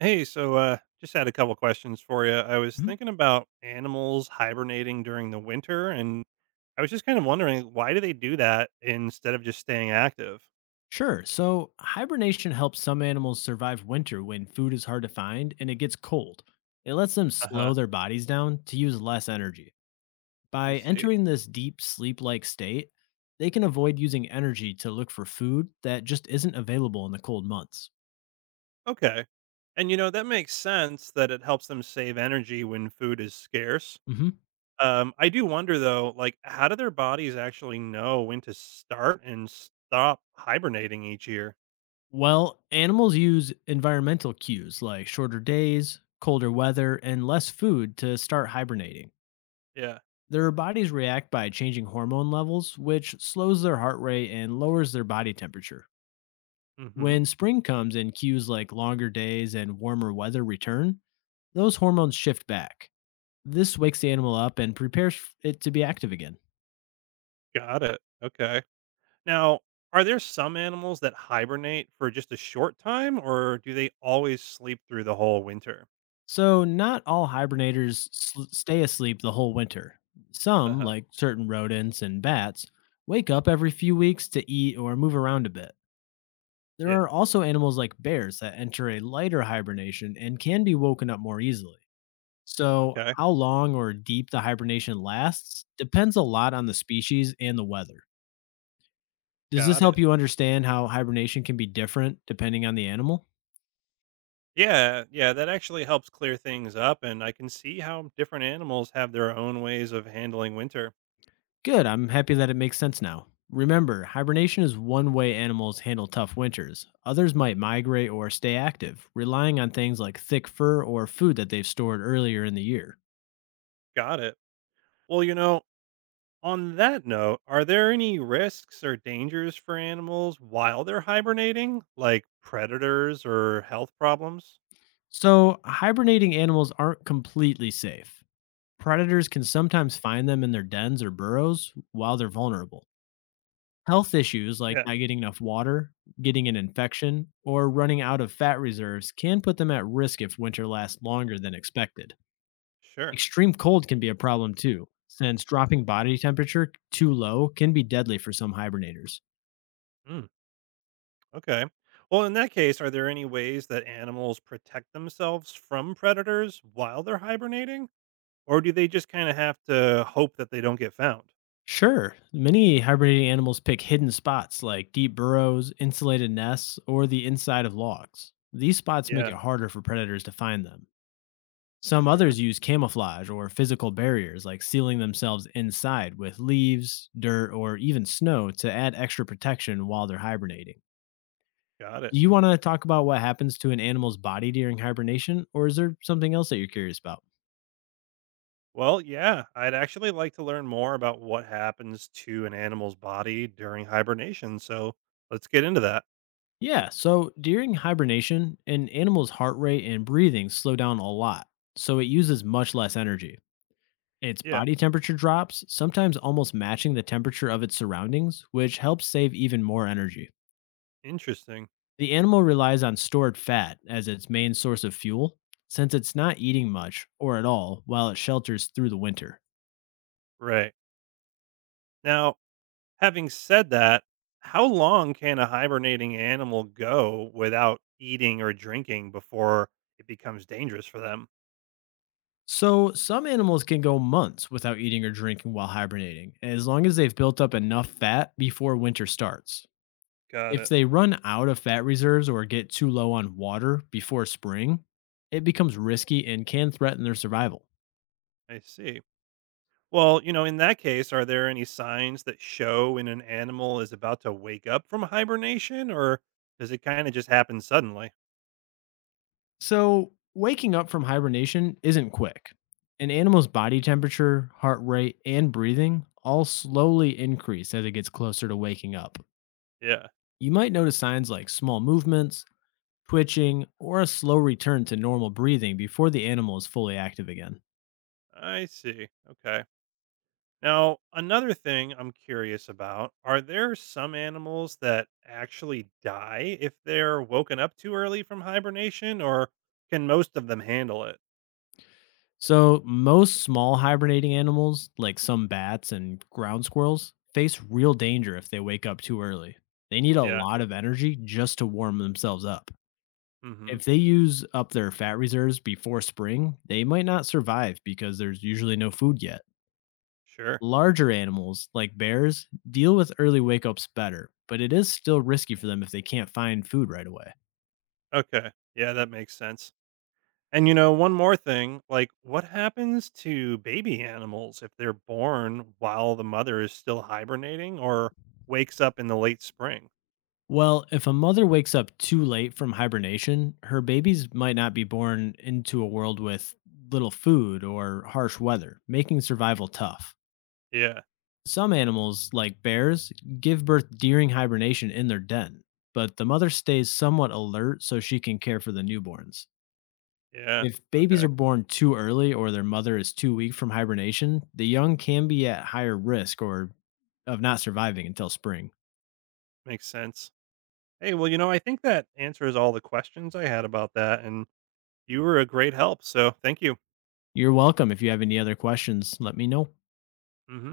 Hey, just had a couple questions for you. I was Mhm. thinking about animals hibernating during the winter, and I was just kind of wondering, why do they do that instead of just staying active? Sure. So, hibernation helps some animals survive winter when food is hard to find and it gets cold. It lets them Uh huh. slow their bodies down to use less energy. I By see. entering this deep sleep like state, they can avoid using energy to look for food that just isn't available in the cold months. Okay. And you know, that makes sense that it helps them save energy when food is scarce. hmm I do wonder though, like, how do their bodies actually know when to start and stop hibernating each year? Well, animals use environmental cues like shorter days, colder weather, and less food to start hibernating. Yeah. Their bodies react by changing hormone levels, which slows their heart rate and lowers their body temperature. Mm hmm. When spring comes and cues like longer days and warmer weather return, those hormones shift back. This wakes the animal up and prepares it to be active again. Got it. Okay. Now, are there some animals that hibernate for just a short time, or do they always sleep through the whole winter? So, not all hibernators stay asleep the whole winter. Uh Some, huh. like certain rodents and bats, wake up every few weeks to eat or move around a bit. There Yeah. are also animals like bears that enter a lighter hibernation and can be woken up more easily. So, Okay. how long or deep the hibernation lasts depends a lot on the species and the weather. Does this Got help it. you understand how hibernation can be different depending on the animal? Yeah. Yeah. That actually helps clear things up, and I can see how different animals have their own ways of handling winter. Good. I'm happy that it makes sense now. Remember, hibernation is one way animals handle tough winters. Others might migrate or stay active, relying on things like thick fur or food that they've stored earlier in the year. Got it. Well, you know, on that note, are there any risks or dangers for animals while they're hibernating, like predators or health problems? So, hibernating animals aren't completely safe. Predators can sometimes find them in their dens or burrows while they're vulnerable. Health issues like Yeah. not getting enough water, getting an infection, or running out of fat reserves can put them at risk if winter lasts longer than expected. Sure. Extreme cold can be a problem too, since dropping body temperature too low can be deadly for some hibernators. Mm. Okay. Well, in that case, are there any ways that animals protect themselves from predators while they're hibernating? Or do they just kind of have to hope that they don't get found? Sure, many hibernating animals pick hidden spots like deep burrows, insulated nests, or the inside of logs. These spots make it Yeah, harder for predators to find them. Some sure. others use camouflage or physical barriers like sealing themselves inside with leaves, dirt, or even snow to add extra protection while they're hibernating. Got it. Do you want to talk about what happens to an animal's body during hibernation, or is there something else that you're curious about? Well, yeah, I'd actually like to learn more about what happens to an animal's body during hibernation. So let's get into that. Yeah, so during hibernation, an animal's heart rate and breathing slow down a lot, so it uses much less energy. Its Yeah, body temperature drops, sometimes almost matching the temperature of its surroundings, which helps save even more energy. interesting. The animal relies on stored fat as its main source of fuel, since it's not eating much or at all while it shelters through the winter. Right. Now, having said that, how long can a hibernating animal go without eating or drinking before it becomes dangerous for them? So, some animals can go months without eating or drinking while hibernating, as long as they've built up enough fat before winter starts. Got If it. they run out of fat reserves or get too low on water before spring, it becomes risky and can threaten their survival. I see. Well, you know, in that case, are there any signs that show when an animal is about to wake up from hibernation, or does it kind of just happen suddenly? So, waking up from hibernation isn't quick. An animal's body temperature, heart rate, and breathing all slowly increase as it gets closer to waking up. Yeah, You might notice signs like small movements, twitching, or a slow return to normal breathing before the animal is fully active again. I see. Okay. Now, another thing I'm curious about, are there some animals that actually die if they're woken up too early from hibernation, or can most of them handle it? So, most small hibernating animals, like some bats and ground squirrels, face real danger if they wake up too early. They need a Yeah. lot of energy just to warm themselves up. Hmm. If they use up their fat reserves before spring, they might not survive because there's usually no food yet. Sure. Larger animals, like bears, deal with early wake ups better, but it is still risky for them if they can't find food right away. Okay. Yeah, that makes sense. And you know, one more thing, like, what happens to baby animals if they're born while the mother is still hibernating or wakes up in the late spring? Well, if a mother wakes up too late from hibernation, her babies might not be born into a world with little food or harsh weather, making survival tough. Yeah. Some animals, like bears, give birth during hibernation in their den, but the mother stays somewhat alert so she can care for the newborns. Yeah. If babies Okay. are born too early or their mother is too weak from hibernation, the young can be at higher risk or of not surviving until spring. Makes sense. Hey, well, you know, I think that answers all the questions I had about that, and you were a great help. So thank you. You're welcome. If you have any other questions, let me know. Hmm.